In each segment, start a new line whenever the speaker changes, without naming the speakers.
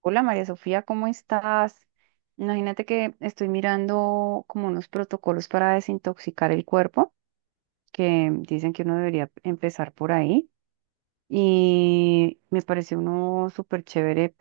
Hola María Sofía, ¿cómo estás? Imagínate que estoy mirando como unos protocolos para desintoxicar el cuerpo, que dicen que uno debería empezar por ahí. Y me parece uno súper chévere,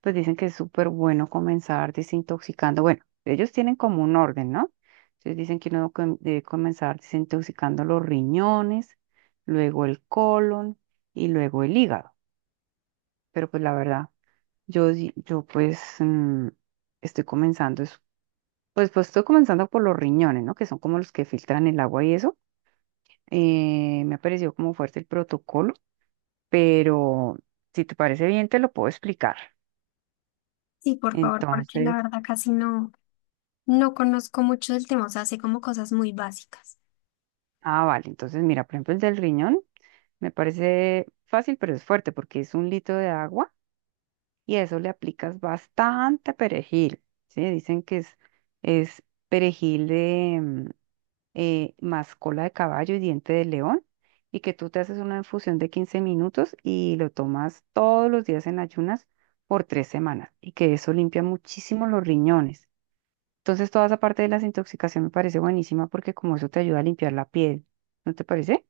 pues dicen que es súper bueno comenzar desintoxicando. Bueno, ellos tienen como un orden, ¿no? Entonces dicen que uno debe comenzar desintoxicando los riñones, luego el colon y luego el hígado. Pero pues la verdad. Yo estoy pues, estoy comenzando por los riñones, ¿no? Que son como los que filtran el agua y eso. Me ha parecido como fuerte el protocolo, pero si te parece bien, te lo puedo explicar.
Sí, por favor, porque la
Entonces,
verdad casi no conozco mucho del tema, o sea, sé como cosas muy básicas.
ah, vale, entonces mira, por ejemplo, el del riñón me parece fácil, pero es fuerte porque es un litro de agua y a eso le aplicas bastante perejil, ¿sí? Dicen que es perejil, más cola de caballo y diente de león, y que tú te haces una infusión de 15 minutos y lo tomas todos los días en ayunas por 3 semanas, y que eso limpia muchísimo los riñones. Entonces, toda esa parte de la desintoxicación me parece buenísima porque como eso te ayuda a limpiar la piel, ¿no te parece?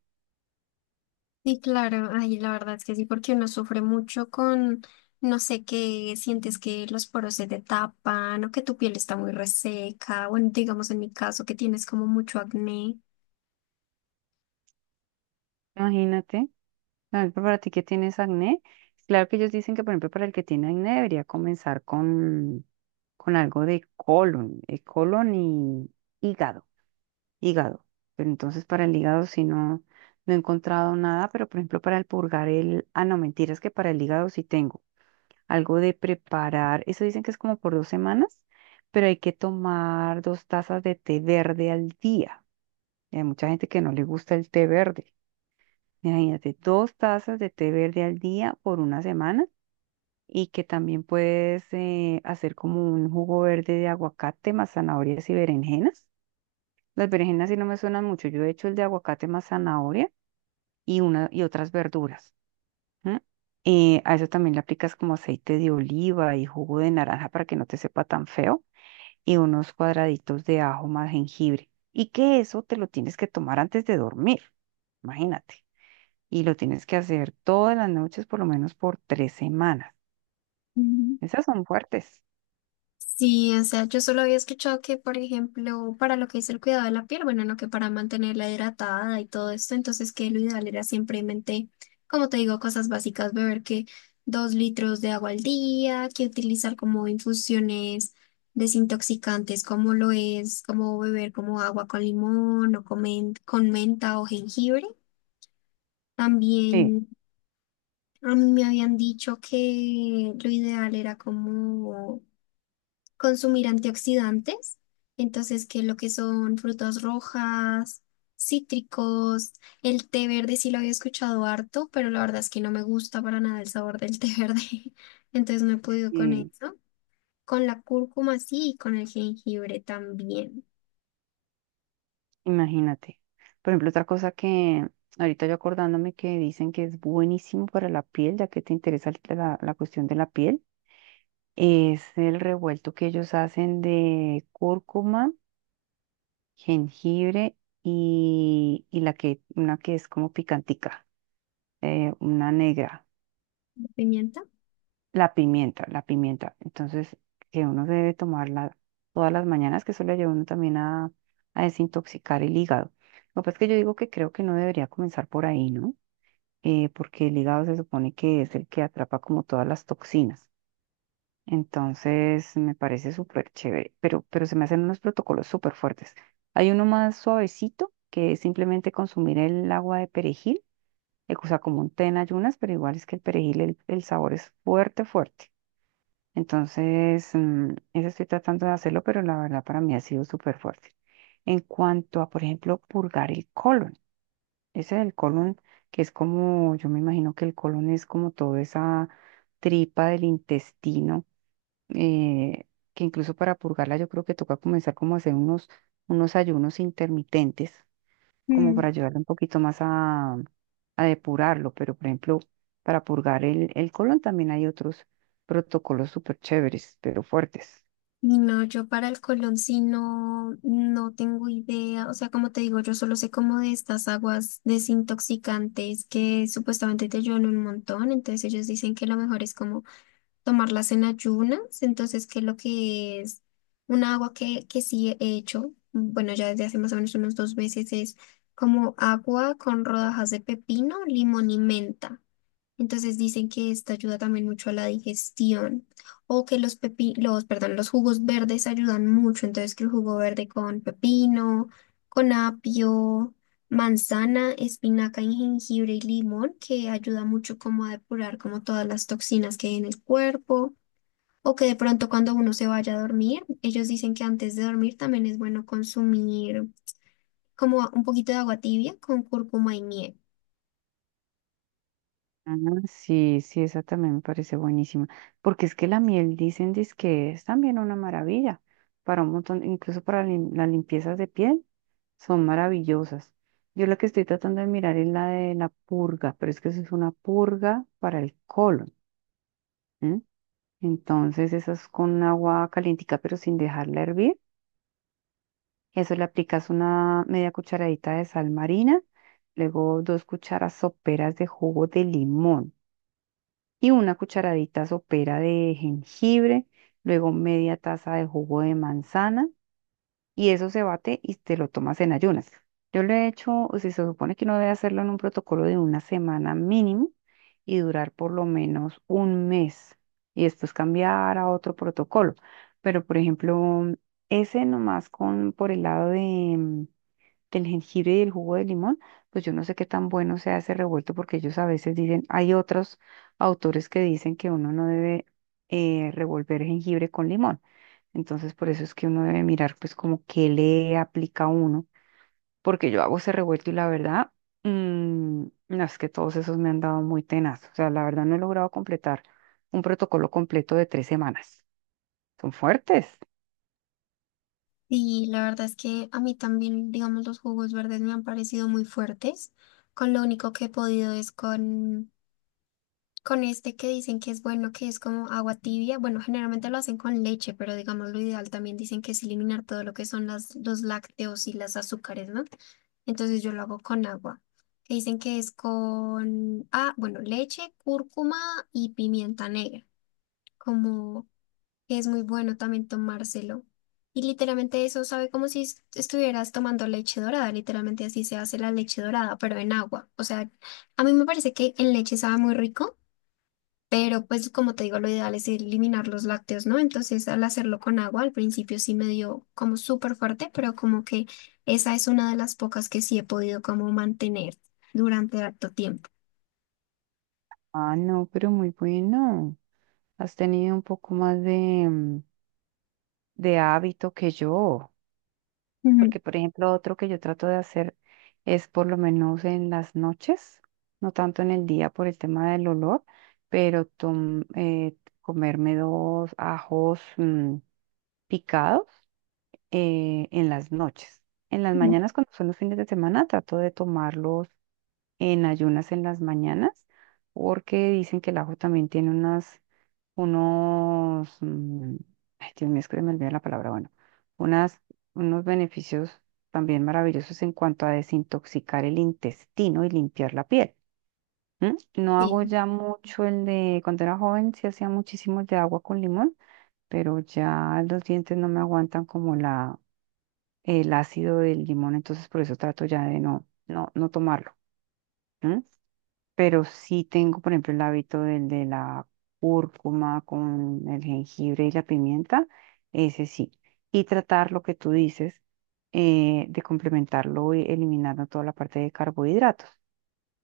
Sí, claro, ay, la verdad es que sí, porque uno sufre mucho con, no sé, que sientes que los poros se te tapan o que tu piel está muy reseca, bueno, digamos en mi caso que tienes como mucho acné.
Imagínate, por ejemplo, para ti que tienes acné, claro que ellos dicen que, por ejemplo, para el que tiene acné debería comenzar con, algo de colon, colon y hígado hígado. Pero entonces para el hígado sí no he encontrado nada, pero por ejemplo para el purgar el... Ah, no, mentiras que para el hígado sí tengo algo de preparar. Eso dicen que es como por 2 semanas, pero hay que tomar 2 tazas de té verde al día. Y hay mucha gente que no le gusta el té verde. Imagínate, 2 tazas de té verde al día por una semana y que también puedes hacer como un jugo verde de aguacate más zanahorias y berenjenas, las berenjenas sí no me suenan mucho. Yo he hecho el de aguacate más zanahoria y otras verduras. ¿M? A eso también le aplicas como aceite de oliva y jugo de naranja para que no te sepa tan feo y unos cuadraditos de ajo más jengibre. Y que eso te lo tienes que tomar antes de dormir, imagínate. Y lo tienes que hacer todas las noches, por lo menos por 3 semanas. Esas son fuertes.
Sí, o sea, yo solo había escuchado que, por ejemplo, para lo que es el cuidado de la piel, bueno, no que para mantenerla hidratada y todo esto, entonces que lo ideal era simplemente, como te digo, cosas básicas, beber que 2 litros de agua al día, que utilizar como infusiones desintoxicantes, como lo es, como beber como agua con limón o con, con menta o jengibre.
Sí.
También a mí me habían dicho que lo ideal era como consumir antioxidantes, entonces que lo que son frutas rojas, cítricos, el té verde sí lo había escuchado harto, pero la verdad es que no me gusta para nada el sabor del té verde, entonces no he podido con
Sí.
eso. Con la cúrcuma sí y con el jengibre también.
Imagínate. Por ejemplo, otra cosa que ahorita yo acordándome que dicen que es buenísimo para la piel, ya que te interesa la cuestión de la piel, es el revuelto que ellos hacen de cúrcuma, jengibre y una que es como picantica, una negra,
¿Pimienta?
la pimienta, la pimienta. Entonces, que uno debe tomarla todas las mañanas, que eso le ayuda a uno también a desintoxicar el hígado. Lo que pasa es que yo digo que creo que no debería comenzar por ahí, ¿no? Porque el hígado se supone que es el que atrapa como todas las toxinas. Entonces me parece súper chévere, pero, se me hacen unos protocolos súper fuertes. Hay uno más suavecito, que es simplemente consumir el agua de perejil, o sea, como un té en ayunas, pero igual es que el perejil, el sabor es fuerte, fuerte. Entonces, ese estoy tratando de hacerlo, pero la verdad para mí ha sido súper fuerte. En cuanto a, por ejemplo, purgar el colon. Ese del colon, que es como, yo me imagino que el colon es como toda esa tripa del intestino, eh, que incluso para purgarla yo creo que toca comenzar como a hacer unos ayunos intermitentes, como para ayudarle un poquito más a depurarlo. Pero, por ejemplo, para purgar el colon también hay otros protocolos súper chéveres, pero fuertes.
Y no, yo para el Colón sí no, no tengo idea. O sea, como te digo, yo solo sé como de estas aguas desintoxicantes que supuestamente te ayudan un montón. Entonces ellos dicen que lo mejor es como tomarlas en ayunas. Entonces, que lo que es una agua que sí he hecho, bueno, ya desde hace más o menos unos 2 meses, es como agua con rodajas de pepino, limón y menta. Entonces dicen que esta ayuda también mucho a la digestión o que perdón, los jugos verdes ayudan mucho, entonces que el jugo verde con pepino, con apio, manzana, espinaca y jengibre y limón, que ayuda mucho como a depurar como todas las toxinas que hay en el cuerpo o que de pronto cuando uno se vaya a dormir, ellos dicen que antes de dormir también es bueno consumir como un poquito de agua tibia con cúrcuma y miel.
Ah, sí, sí, esa también me parece buenísima, porque es que la miel dicen que es también una maravilla para un montón, incluso para las limpiezas de piel, son maravillosas. Yo la que estoy tratando de mirar es la de la purga, pero es que eso es una purga para el colon, ¿m? Entonces esa es con agua calientica pero sin dejarla hervir. Eso le aplicas una media cucharadita de sal marina, luego 2 cucharas soperas de jugo de limón, y una cucharadita sopera de jengibre, luego media taza de jugo de manzana, y eso se bate y te lo tomas en ayunas. Yo lo he hecho, o sea, se supone que uno debe hacerlo en un protocolo de una semana mínimo y durar por lo menos un mes y después cambiar a otro protocolo. Pero, por ejemplo, ese nomás con por el lado de, del jengibre y del jugo de limón, pues yo no sé qué tan bueno sea ese revuelto porque ellos a veces dicen, hay otros autores que dicen que uno no debe, revolver jengibre con limón. Entonces por eso es que uno debe mirar pues como qué le aplica a uno, porque yo hago ese revuelto y la verdad, mm, no es que todos esos me han dado muy tenaz. O sea, la verdad no he logrado completar un protocolo completo de 3 semanas. Son fuertes.
Y la verdad es que a mí también, digamos, los jugos verdes me han parecido muy fuertes. Con lo único que he podido es con este que dicen que es bueno, que es como agua tibia. Bueno, generalmente lo hacen con leche, pero digamos, lo ideal también dicen que es eliminar todo lo que son los lácteos y las azúcares, ¿no? Entonces yo lo hago con agua. Que dicen que es con, ah, bueno, leche, cúrcuma y pimienta negra. Como que es muy bueno también tomárselo. Y literalmente eso sabe como si estuvieras tomando leche dorada, literalmente así se hace la leche dorada, pero en agua. O sea, a mí me parece que en leche sabe muy rico, pero pues como te digo, lo ideal es eliminar los lácteos, ¿no? Entonces al hacerlo con agua, al principio sí me dio como súper fuerte, pero como que esa es una de las pocas que sí he podido como mantener durante harto tiempo.
Ah, no, pero muy bueno. Has tenido un poco más de hábito que yo,
Ujú,
porque por ejemplo otro que yo trato de hacer es por lo menos en las noches, no tanto en el día por el tema del olor, pero comerme 2 ajos, picados, en las noches. En las
ujú.
mañanas, cuando son los fines de semana, trato de tomarlos en ayunas en las mañanas, porque dicen que el ajo también tiene unos, mm, ay, Dios mío, es que se me olvida la palabra, bueno, unas, unos beneficios también maravillosos en cuanto a desintoxicar el intestino y limpiar la piel. ¿M? No
Sí,
hago ya mucho el de, cuando era joven sí hacía muchísimo de agua con limón, pero ya los dientes no me aguantan como el ácido del limón, entonces por eso trato ya de no tomarlo, pero sí tengo, por ejemplo, el hábito del de la cúrcuma con el jengibre y la pimienta, ese sí. Y tratar lo que tú dices, de complementarlo y eliminando toda la parte de carbohidratos.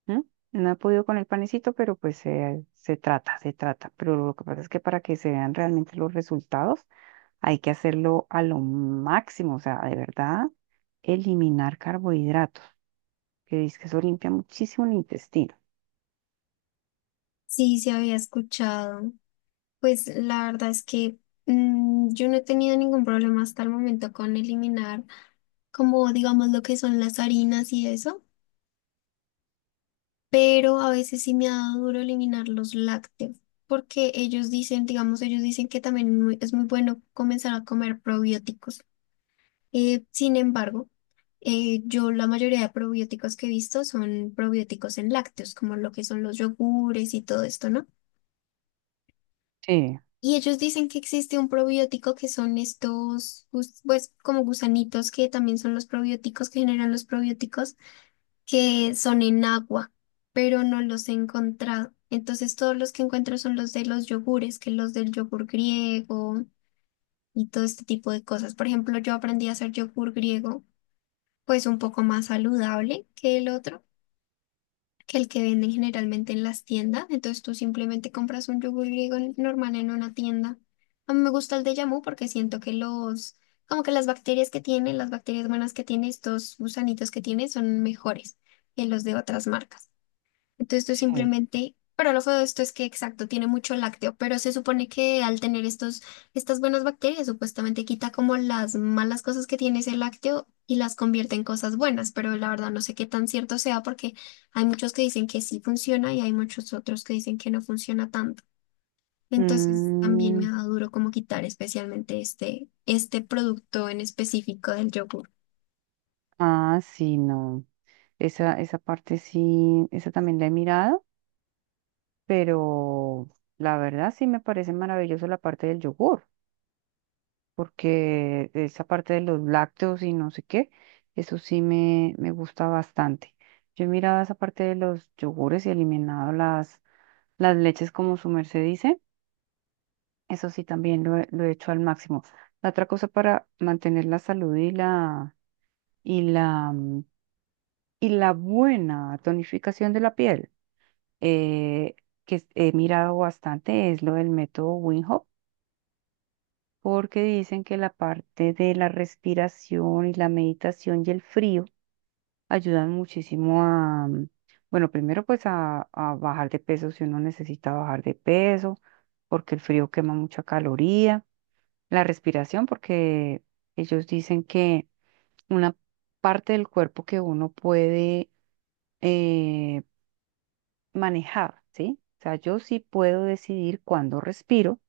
¿M? No he podido con el panecito, pero pues se trata, se trata. Pero lo que pasa es que para que se vean realmente los resultados, hay que hacerlo a lo máximo, o sea, de verdad, eliminar carbohidratos, que dice que eso limpia muchísimo el intestino.
sí, se había escuchado. Pues la verdad es que yo no he tenido ningún problema hasta el momento con eliminar como digamos lo que son las harinas y eso, pero a veces sí me ha dado duro eliminar los lácteos, porque ellos dicen, digamos, ellos dicen que también es muy bueno comenzar a comer probióticos. Sin embargo, yo la mayoría de probióticos que he visto son probióticos en lácteos, como lo que son los yogures y todo esto, ¿no?
Sí,
Y ellos dicen que existe un probiótico que son estos, pues como gusanitos que también son los probióticos que generan los probióticos, que son en agua, pero no los he encontrado. Entonces todos los que encuentro son los de los yogures, que los del yogur griego y todo este tipo de cosas. Por ejemplo, yo aprendí a hacer yogur griego, pues un poco más saludable que el otro que el que venden generalmente en las tiendas. Entonces tú simplemente compras un yogur griego normal en una tienda. A mí me gusta el de Yamu porque siento que los, como que las bacterias que tiene, las bacterias buenas que tiene, estos gusanitos que tiene, son mejores que los de otras marcas. Entonces tú
sí.
simplemente, pero lo feo de esto es que, exacto, tiene mucho lácteo, pero se supone que al tener estos, estas buenas bacterias, supuestamente quita como las malas cosas que tiene ese lácteo y las convierte en cosas buenas, pero la verdad no sé qué tan cierto sea porque hay muchos que dicen que sí funciona y hay muchos otros que dicen que no funciona tanto. Entonces también me
Mm,
ha dado duro como quitar especialmente este producto en específico del yogur.
ah, sí, no. Esa parte sí, esa también la he mirado, pero la verdad sí me parece maravilloso la parte del yogur, porque esa parte de los lácteos y no sé qué, eso sí me gusta bastante. Yo he mirado esa parte de los yogures y eliminado las leches, como su merced dice, eso sí también lo he hecho al máximo. La otra cosa para mantener la salud y la mm, Y la buena tonificación de la piel, eh, que he mirado bastante es lo del método Wim Hof, porque dicen que la parte de la respiración y la meditación y el frío ayudan muchísimo bueno, primero pues a bajar de peso si uno necesita bajar de peso, porque el frío quema mucha caloría. La respiración, porque ellos dicen que una parte del cuerpo que uno puede... eh, manejar, ¿sí? O sea, yo sí puedo decidir cuándo respiro,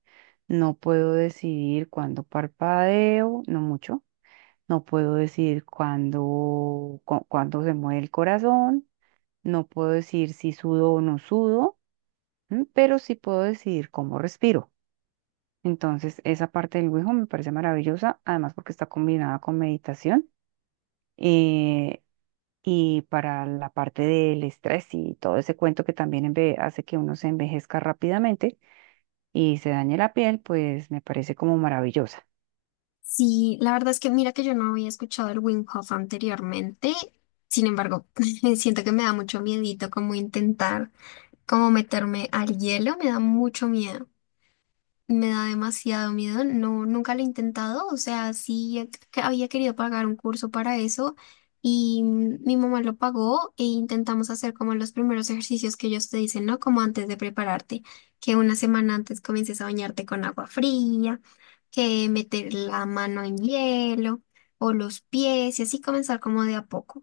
no puedo decidir cuándo parpadeo, no mucho, no puedo decidir cuándo se mueve el corazón, no puedo decir si sudo o no sudo, ¿m? Pero sí puedo decidir cómo respiro. Entonces, esa parte del Wijo me parece maravillosa, además porque está combinada con meditación, eh, y para la parte del estrés y todo ese cuento que también hace que uno se envejezca rápidamente, y se dañe la piel, pues me parece como maravillosa.
Sí, la verdad es que mira que yo no había escuchado el Wim Hof anteriormente, sin embargo, siento que me da mucho miedito como intentar como meterme al hielo, me da mucho miedo. Me da demasiado miedo, no, nunca lo he intentado, o sea, sí que había querido pagar un curso para eso y mi mamá lo pagó e intentamos hacer como los primeros ejercicios que ellos te dicen, ¿no? Como antes de prepararte, que 1 semana antes comiences a bañarte con agua fría, que meter la mano en hielo o los pies y así comenzar como de a poco,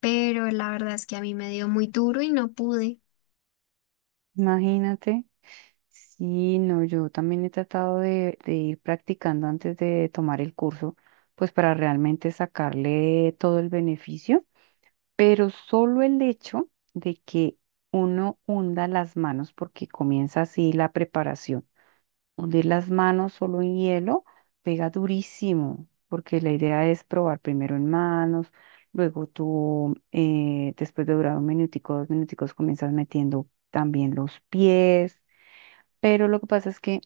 pero la verdad es que a mí me dio muy duro y no pude.
Imagínate. Sí, no, yo también he tratado de ir practicando antes de tomar el curso, pues para realmente sacarle todo el beneficio, pero solo el hecho de que uno hunda las manos porque comienza así la preparación. Hundir las manos solo en hielo pega durísimo, porque la idea es probar primero en manos, luego tú, después de durar un minutico, 2 minuticos, comienzas metiendo también los pies. Pero lo que pasa es que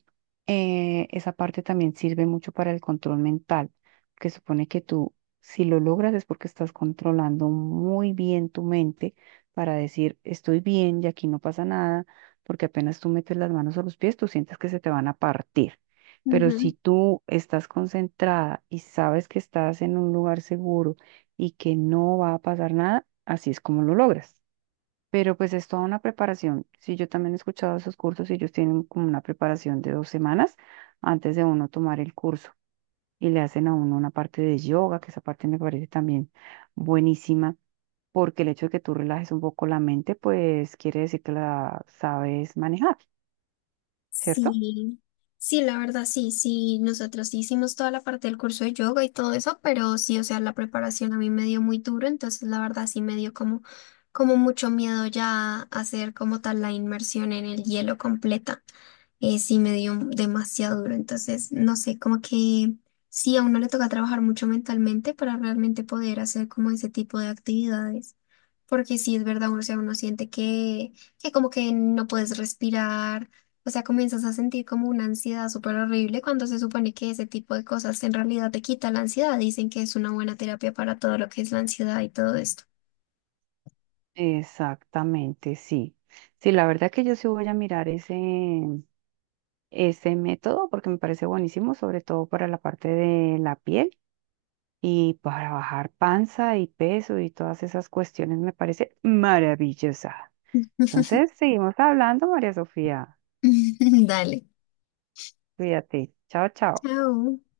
esa parte también sirve mucho para el control mental, que supone que tú, si lo logras es porque estás controlando muy bien tu mente para decir, estoy bien y aquí no pasa nada, porque apenas tú metes las manos a los pies, tú sientes que se te van a partir. Pero si tú estás concentrada y sabes que estás en un lugar seguro y que no va a pasar nada, así es como lo logras. Pero pues es toda una preparación. Sí, yo también he escuchado esos cursos y ellos tienen como una preparación de 2 semanas antes de uno tomar el curso. Y le hacen a uno una parte de yoga, que esa parte me parece también buenísima, porque el hecho de que tú relajes un poco la mente, pues quiere decir que la sabes manejar, ¿cierto?
Sí, sí, la verdad sí, nosotros sí hicimos toda la parte del curso de yoga y todo eso, pero sí, o sea, la preparación a mí me dio muy duro, entonces la verdad sí me dio como, como mucho miedo ya hacer como tal la inmersión en el hielo completa, sí me dio demasiado duro, entonces no sé, como que sí, a uno le toca trabajar mucho mentalmente para realmente poder hacer como ese tipo de actividades, porque sí es verdad, uno, o sea, uno siente que como que no puedes respirar, o sea, comienzas a sentir como una ansiedad súper horrible cuando se supone que ese tipo de cosas en realidad te quita la ansiedad. Dicen que es una buena terapia para todo lo que es la ansiedad y todo esto.
Exactamente, sí. Sí, la verdad que yo sí voy a mirar ese, ese método porque me parece buenísimo, sobre todo para la parte de la piel y para bajar panza y peso y todas esas cuestiones me parece maravillosa. Entonces, seguimos hablando, María Sofía.
Dale.
Cuídate. Chao, chao.
Chao.